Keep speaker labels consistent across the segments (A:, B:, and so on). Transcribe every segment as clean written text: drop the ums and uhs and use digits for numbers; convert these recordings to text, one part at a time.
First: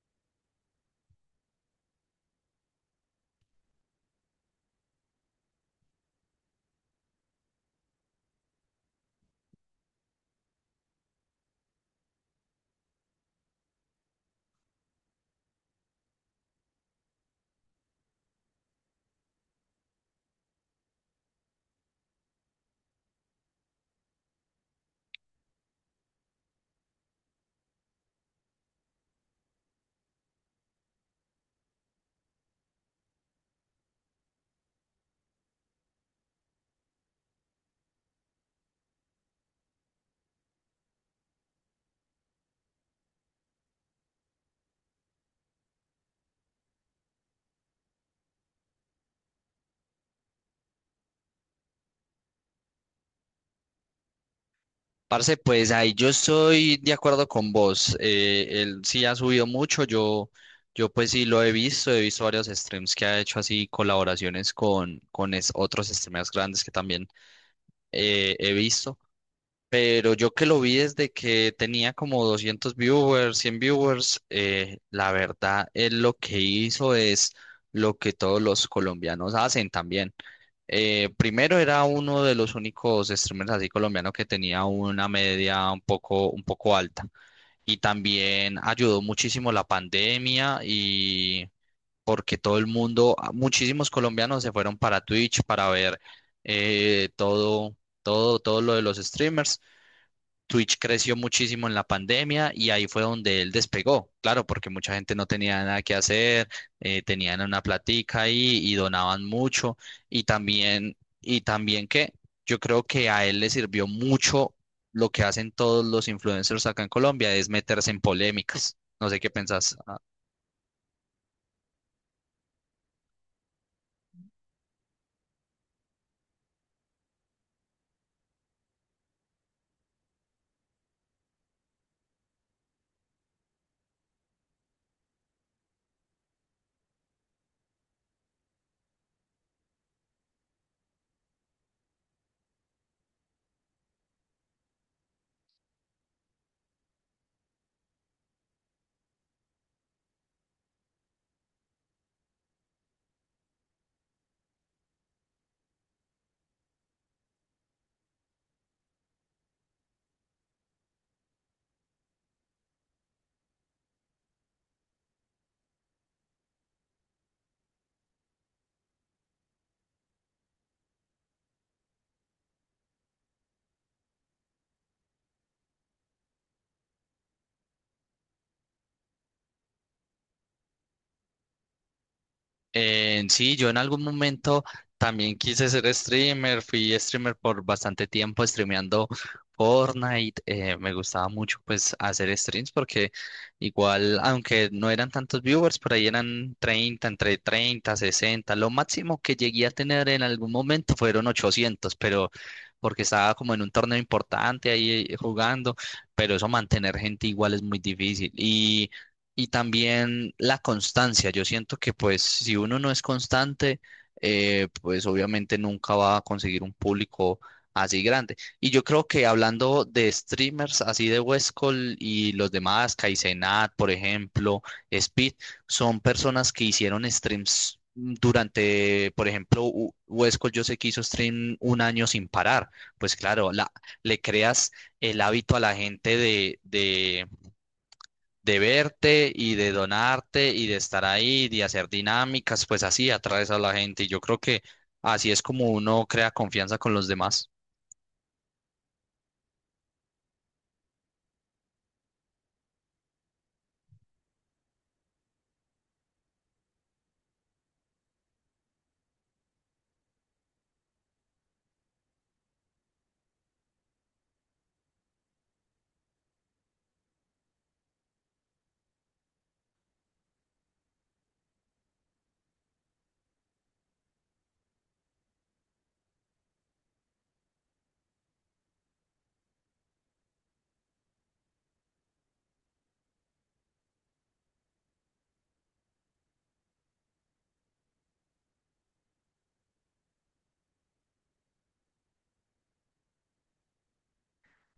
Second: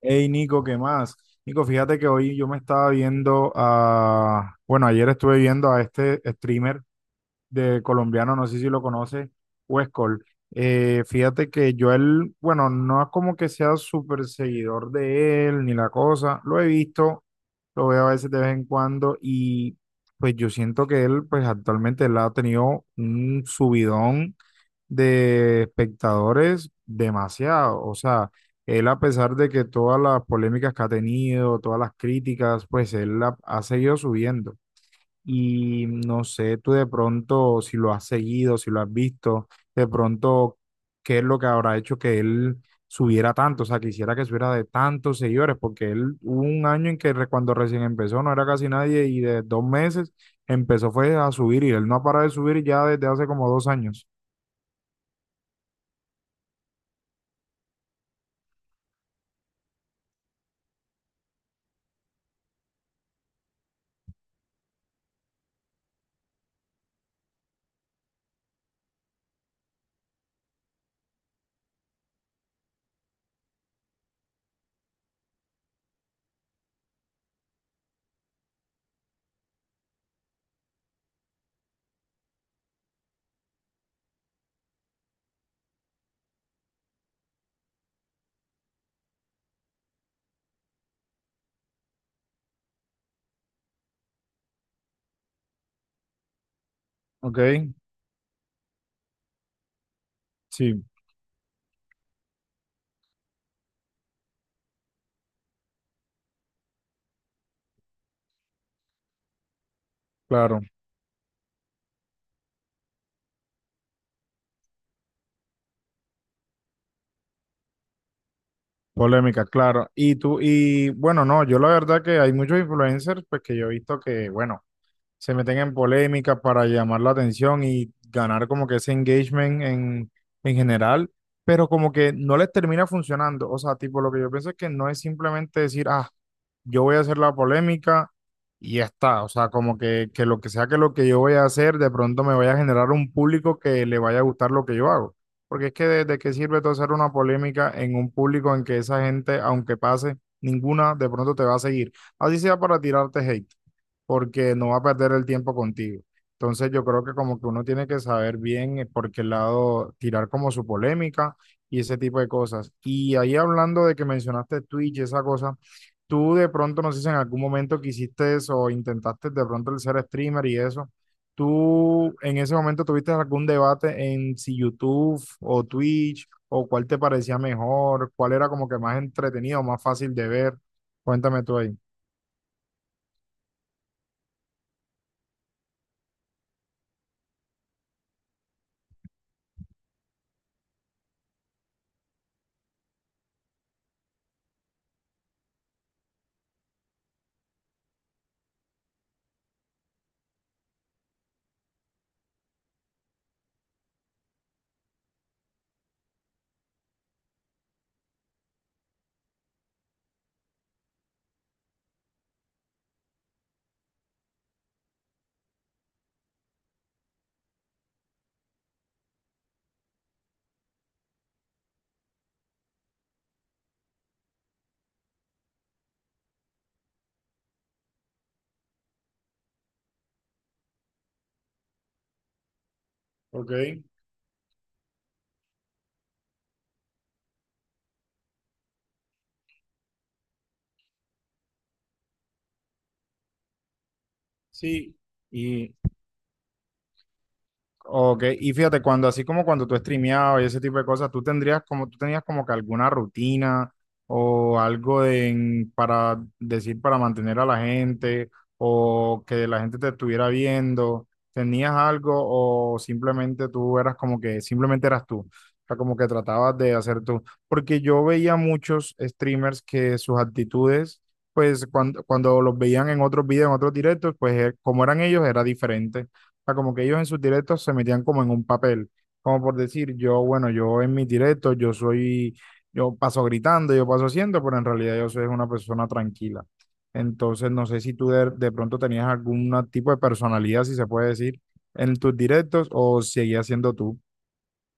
A: Hey Nico, ¿qué más? Nico, fíjate que hoy yo me estaba viendo a, bueno, ayer estuve viendo a este streamer de colombiano, no sé si lo conoce, Huescol. Fíjate que yo él, bueno, no es como que sea súper seguidor de él ni la cosa, lo he visto, lo veo a veces de vez en cuando y pues yo siento que él, pues actualmente él ha tenido un subidón de espectadores demasiado, o sea, él a pesar de que todas las polémicas que ha tenido, todas las críticas, pues él ha seguido subiendo. Y no sé, tú de pronto, si lo has seguido, si lo has visto, de pronto, ¿qué es lo que habrá hecho que él subiera tanto? O sea, quisiera que subiera de tantos seguidores, porque él hubo un año en que cuando recién empezó no era casi nadie y de dos meses empezó fue a subir y él no ha parado de subir ya desde hace como dos años.
B: Parce, pues ahí yo estoy de acuerdo con vos. Él sí ha subido mucho. Yo pues sí lo he visto. He visto varios streams que ha hecho así colaboraciones con otros streamers grandes que también he visto. Pero yo que lo vi desde que tenía como 200 viewers, 100 viewers, la verdad, él lo que hizo es lo que todos los colombianos hacen también. Primero era uno de los únicos streamers así colombianos que tenía una media un poco alta. Y también ayudó muchísimo la pandemia y porque todo el mundo, muchísimos colombianos se fueron para Twitch para ver eh,
A: Ok,
B: todo, todo lo de los streamers. Twitch
A: sí,
B: creció muchísimo en la pandemia y ahí fue donde él despegó, claro, porque mucha gente no tenía nada que hacer, tenían una platica ahí y donaban mucho y
A: claro.
B: también, y también que yo creo que a él le sirvió mucho lo que hacen todos los influencers acá en Colombia, es meterse en polémicas. No sé qué
A: Polémica,
B: pensás.
A: claro. Y tú, y bueno, no, yo la verdad que hay muchos influencers, pues que yo he visto que, bueno, se meten en polémicas para llamar la atención y ganar como que ese engagement en general, pero como que no les termina funcionando. O sea, tipo, lo que yo pienso es que no es simplemente decir, ah, yo voy a hacer la polémica y ya está. O sea, como que lo que sea que lo que yo voy a hacer, de pronto me vaya a generar un público que le vaya a gustar lo que yo hago. Porque es que de qué sirve todo hacer una polémica en un público en que esa gente, aunque pase, ninguna de pronto te va a seguir. Así sea para tirarte hate porque no va a perder el tiempo contigo. Entonces yo creo que como que uno tiene que saber bien por qué lado tirar como su polémica y ese tipo de cosas. Y ahí hablando de que mencionaste Twitch y esa cosa, tú de pronto, no sé si en algún momento quisiste eso o intentaste de pronto el ser streamer y eso, ¿tú en ese momento tuviste algún debate en si YouTube o Twitch o cuál te parecía mejor, cuál era como que más entretenido, más fácil de ver? Cuéntame tú ahí.
B: Sí, yo en algún momento también quise ser streamer, fui streamer por bastante tiempo streameando Fortnite, me gustaba mucho pues hacer streams porque igual, aunque no eran tantos viewers, por ahí eran 30, entre 30, 60, lo máximo que llegué a tener en algún momento fueron 800, pero porque estaba como en un torneo importante ahí jugando, pero eso mantener gente igual es muy difícil. Y también la constancia. Yo siento que pues si uno no es constante, pues obviamente nunca va a conseguir un público así grande. Y yo creo que hablando de streamers así de Westcol y los demás, Kaizenat, por ejemplo, Speed, son personas que hicieron streams durante, por ejemplo, Westcol yo sé que hizo stream un año sin parar. Pues claro,
A: Ok,
B: la, le creas el hábito a la gente de verte y de donarte y de estar ahí, de hacer dinámicas, pues así atraes a la gente. Y yo creo que
A: sí.
B: así es como
A: Y
B: uno crea confianza con los demás.
A: Ok, y fíjate, cuando así como cuando tú streameabas y ese tipo de cosas, tú tendrías como, tú tenías como que alguna rutina o para decir, para mantener a la gente o que la gente te estuviera viendo, ¿tenías algo o simplemente tú eras como que, simplemente eras tú? O sea, como que tratabas de hacer tú. Porque yo veía muchos streamers que sus actitudes, pues cuando los veían en otros videos, en otros directos, pues como eran ellos, era diferente, sea, como que ellos en sus directos se metían como en un papel, como por decir, yo, bueno, yo en mis directos, yo soy, yo paso gritando, yo paso haciendo, pero en realidad yo soy una persona tranquila. Entonces, no sé si tú de pronto tenías algún tipo de personalidad, si se puede decir, en tus directos o seguías siendo tú.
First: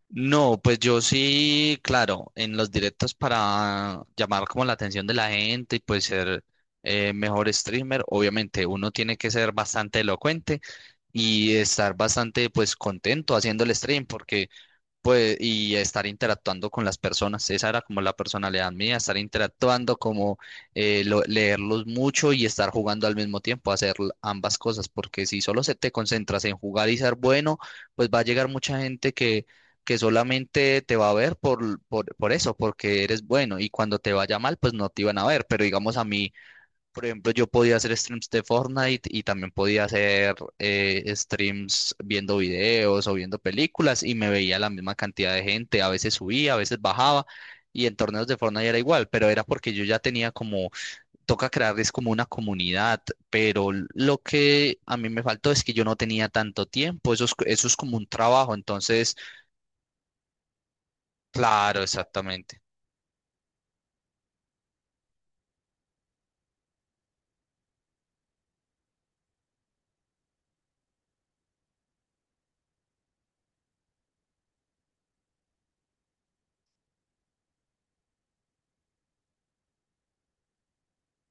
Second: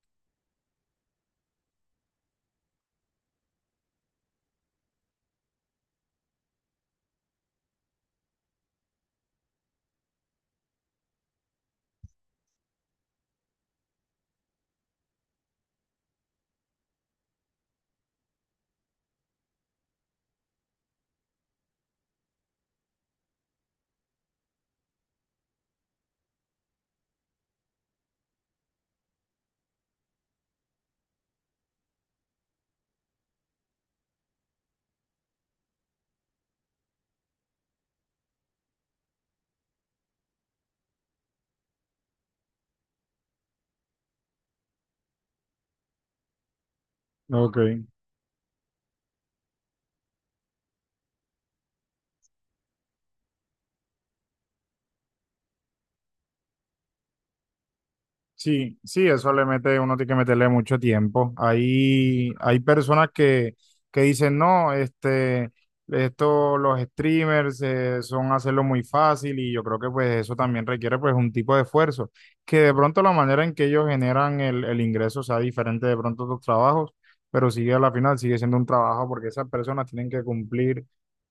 B: No, pues yo sí, claro, en los directos para llamar como la atención de la gente y pues ser mejor streamer, obviamente uno tiene que ser bastante elocuente y estar bastante pues contento haciendo el stream porque pues, y estar interactuando con las personas. Esa era como la personalidad mía, estar interactuando, como leerlos mucho y estar jugando al mismo tiempo, hacer ambas cosas, porque si solo se te concentras en jugar y ser bueno, pues va a llegar mucha gente que solamente te va a ver por eso, porque eres bueno, y cuando te vaya mal, pues no te iban a ver. Pero digamos a mí por ejemplo, yo podía hacer streams de Fortnite y también podía hacer streams viendo videos o viendo películas y me veía la misma cantidad de gente. A veces subía, a veces bajaba
A: Ok.
B: y en torneos de Fortnite era igual, pero era porque yo ya tenía como, toca crearles como una comunidad, pero lo que a mí me faltó es que yo no tenía tanto tiempo. Eso es como un trabajo,
A: Sí, sí,
B: entonces,
A: eso le mete, uno tiene que meterle mucho tiempo.
B: claro, exactamente.
A: Hay personas que dicen, no, los streamers son hacerlo muy fácil y yo creo que pues eso también requiere pues un tipo de esfuerzo, que de pronto la manera en que ellos generan el ingreso sea diferente de pronto a tus trabajos, pero sigue a la final, sigue siendo un trabajo porque esas personas tienen que cumplir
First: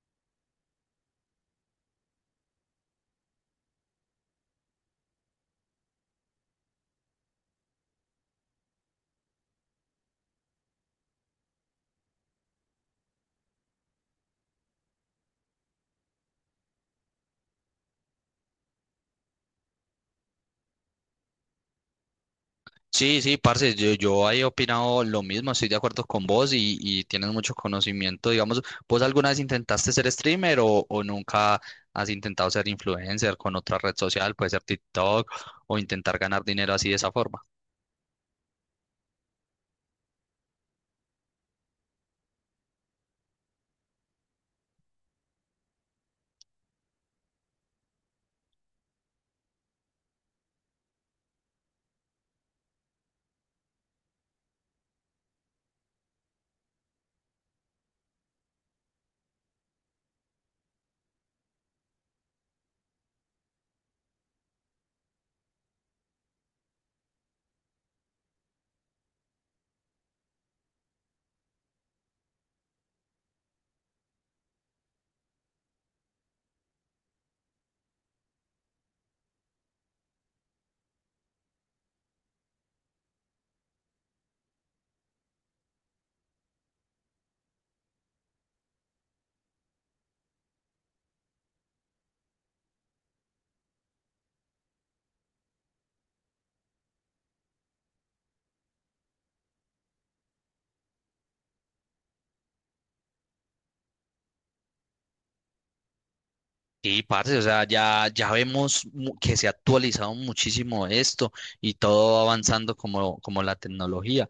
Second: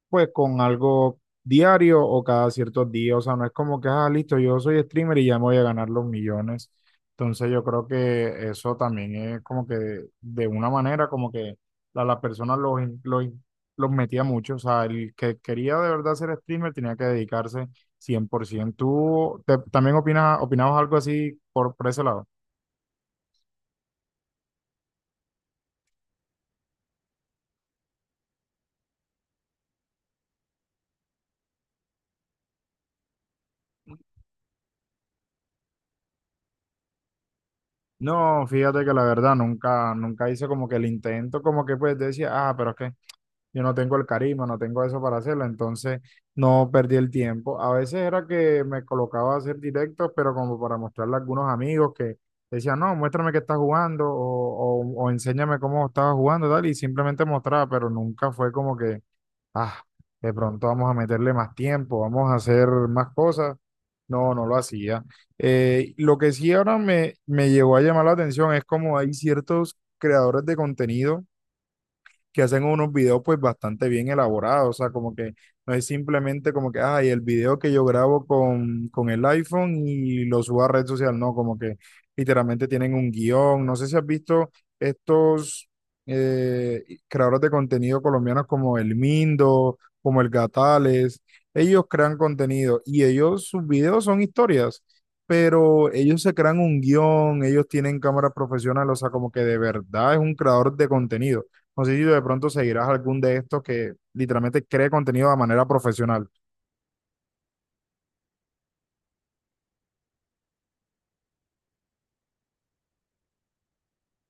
A: pues con algo diario o cada ciertos días. O sea, no es como que, ah, listo, yo soy streamer y ya me voy a ganar los millones. Entonces yo creo que eso también es como que de una manera como que a las personas los metía mucho. O sea, el que quería de verdad ser streamer tenía que dedicarse 100%. ¿Tú también opinas, opinabas algo así por ese lado?
B: Sí, sí, parce, yo he opinado lo mismo, estoy de acuerdo con vos y tienes mucho conocimiento, digamos, ¿vos alguna vez intentaste ser streamer o nunca has intentado ser influencer con otra red social, puede ser TikTok o intentar ganar dinero así de esa forma?
A: No, fíjate que la verdad nunca, nunca hice como que el intento, como que pues decía, ah, pero es que yo no tengo el carisma, no tengo eso para hacerlo, entonces no perdí el tiempo. A veces era que me colocaba a hacer directos, pero como para mostrarle a algunos amigos que decían, no, muéstrame que estás jugando o enséñame cómo estabas jugando, tal, y simplemente mostraba, pero nunca fue como que, ah, de pronto vamos a meterle más tiempo, vamos a hacer más cosas. No, no lo hacía. Lo que sí ahora me, me llegó a llamar la atención es como hay ciertos creadores de contenido que hacen unos videos pues bastante bien elaborados, o sea, como que no es simplemente como que, ay, el video que yo grabo con el iPhone y lo subo a red social, no, como que literalmente tienen un guión, no sé si has visto estos creadores de contenido colombianos como el Mindo, como el Gatales, ellos crean contenido y ellos, sus videos son historias pero ellos se crean un guión, ellos tienen cámaras profesionales, o sea, como que de verdad es un creador de contenido. No sé si de pronto seguirás algún de estos que literalmente cree contenido de manera profesional.
B: Sí, parce, o sea, ya vemos que se ha actualizado muchísimo esto y todo va avanzando como, como la tecnología.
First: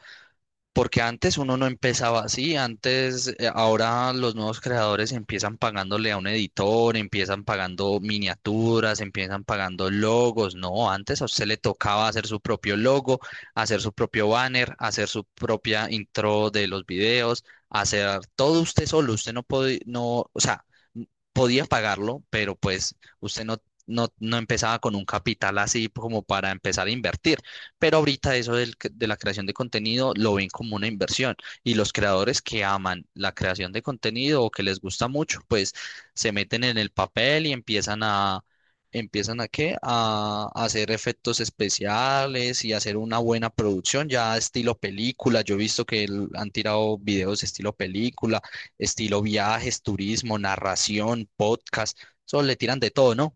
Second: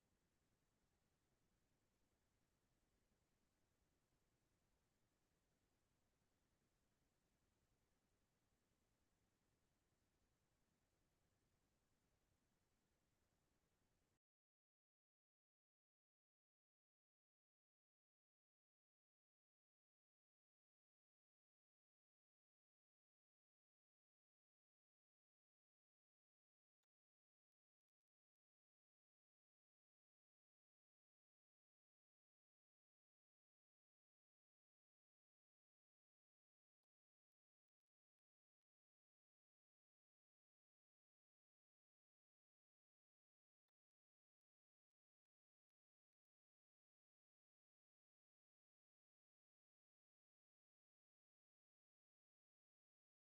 B: Porque antes uno no empezaba así, antes, ahora los nuevos creadores empiezan pagándole a un editor, empiezan pagando miniaturas, empiezan pagando logos. No, antes a usted le tocaba hacer su propio logo, hacer su propio banner, hacer su propia intro de los videos, hacer todo usted solo. Usted no podía, no, o sea, podía pagarlo, pero pues usted no empezaba con un capital así como para empezar a invertir. Pero ahorita eso del de la creación de contenido lo ven como una inversión y los creadores que aman la creación de contenido o que les gusta mucho, pues se meten en el papel y empiezan a, empiezan a qué? A hacer efectos especiales y hacer una buena producción ya estilo película. Yo he visto que han tirado videos estilo película, estilo viajes, turismo, narración, podcast, eso le tiran de todo, ¿no?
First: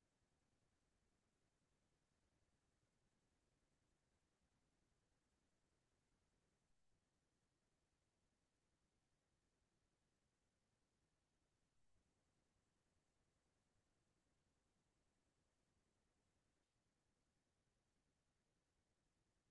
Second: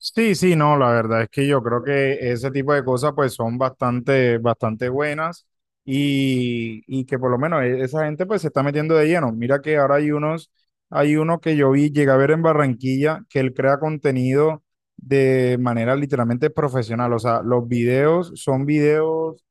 A: Sí, sí, no, la verdad es que yo creo que ese tipo de cosas pues son bastante, bastante buenas y que por lo menos esa gente pues se está metiendo de lleno. Mira que ahora hay unos, hay uno que yo vi, llegué a ver en Barranquilla, que él crea contenido de manera literalmente profesional. O sea, los videos son videos,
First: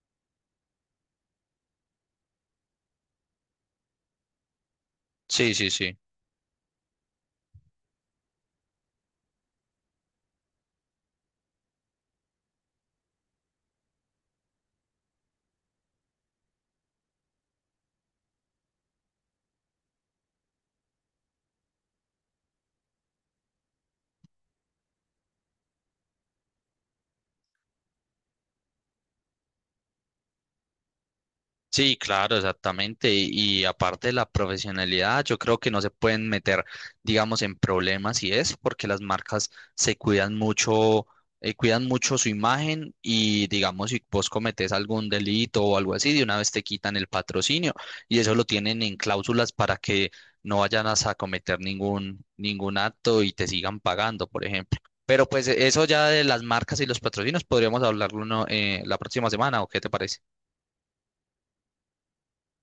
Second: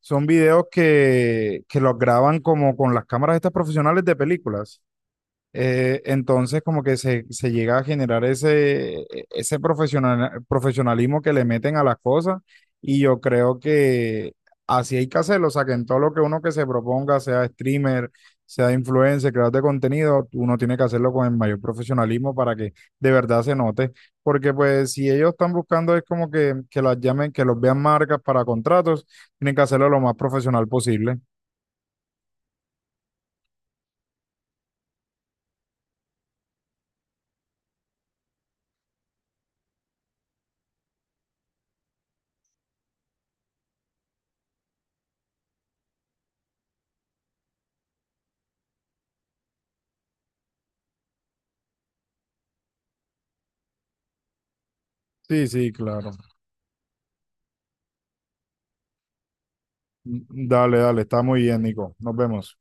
A: son videos que los graban como con las cámaras estas profesionales de películas.
B: Sí, sí, sí.
A: Entonces, como que se llega a generar ese profesionalismo que le meten a las cosas y yo creo que así hay que hacerlo, o sea, que en todo lo que uno que se proponga, sea streamer, sea influencer, creador de contenido, uno tiene que hacerlo con el mayor profesionalismo para que de verdad se note, porque pues si ellos están buscando es como que las llamen, que los vean marcas para contratos, tienen que hacerlo lo más profesional posible.
B: Sí, claro, exactamente. Y aparte de la profesionalidad, yo creo que no se pueden meter, digamos, en problemas y eso, porque las marcas se cuidan mucho su imagen y, digamos, si vos cometés algún delito o algo así, de una vez te quitan el patrocinio y eso lo tienen en cláusulas para que no vayan a cometer ningún acto y te sigan pagando, por ejemplo. Pero pues
A: Sí, sí,
B: eso ya
A: claro.
B: de las marcas y los patrocinios podríamos hablarlo uno la próxima semana, ¿o qué te parece?
A: Mm, dale, dale, está muy bien, Nico. Nos vemos.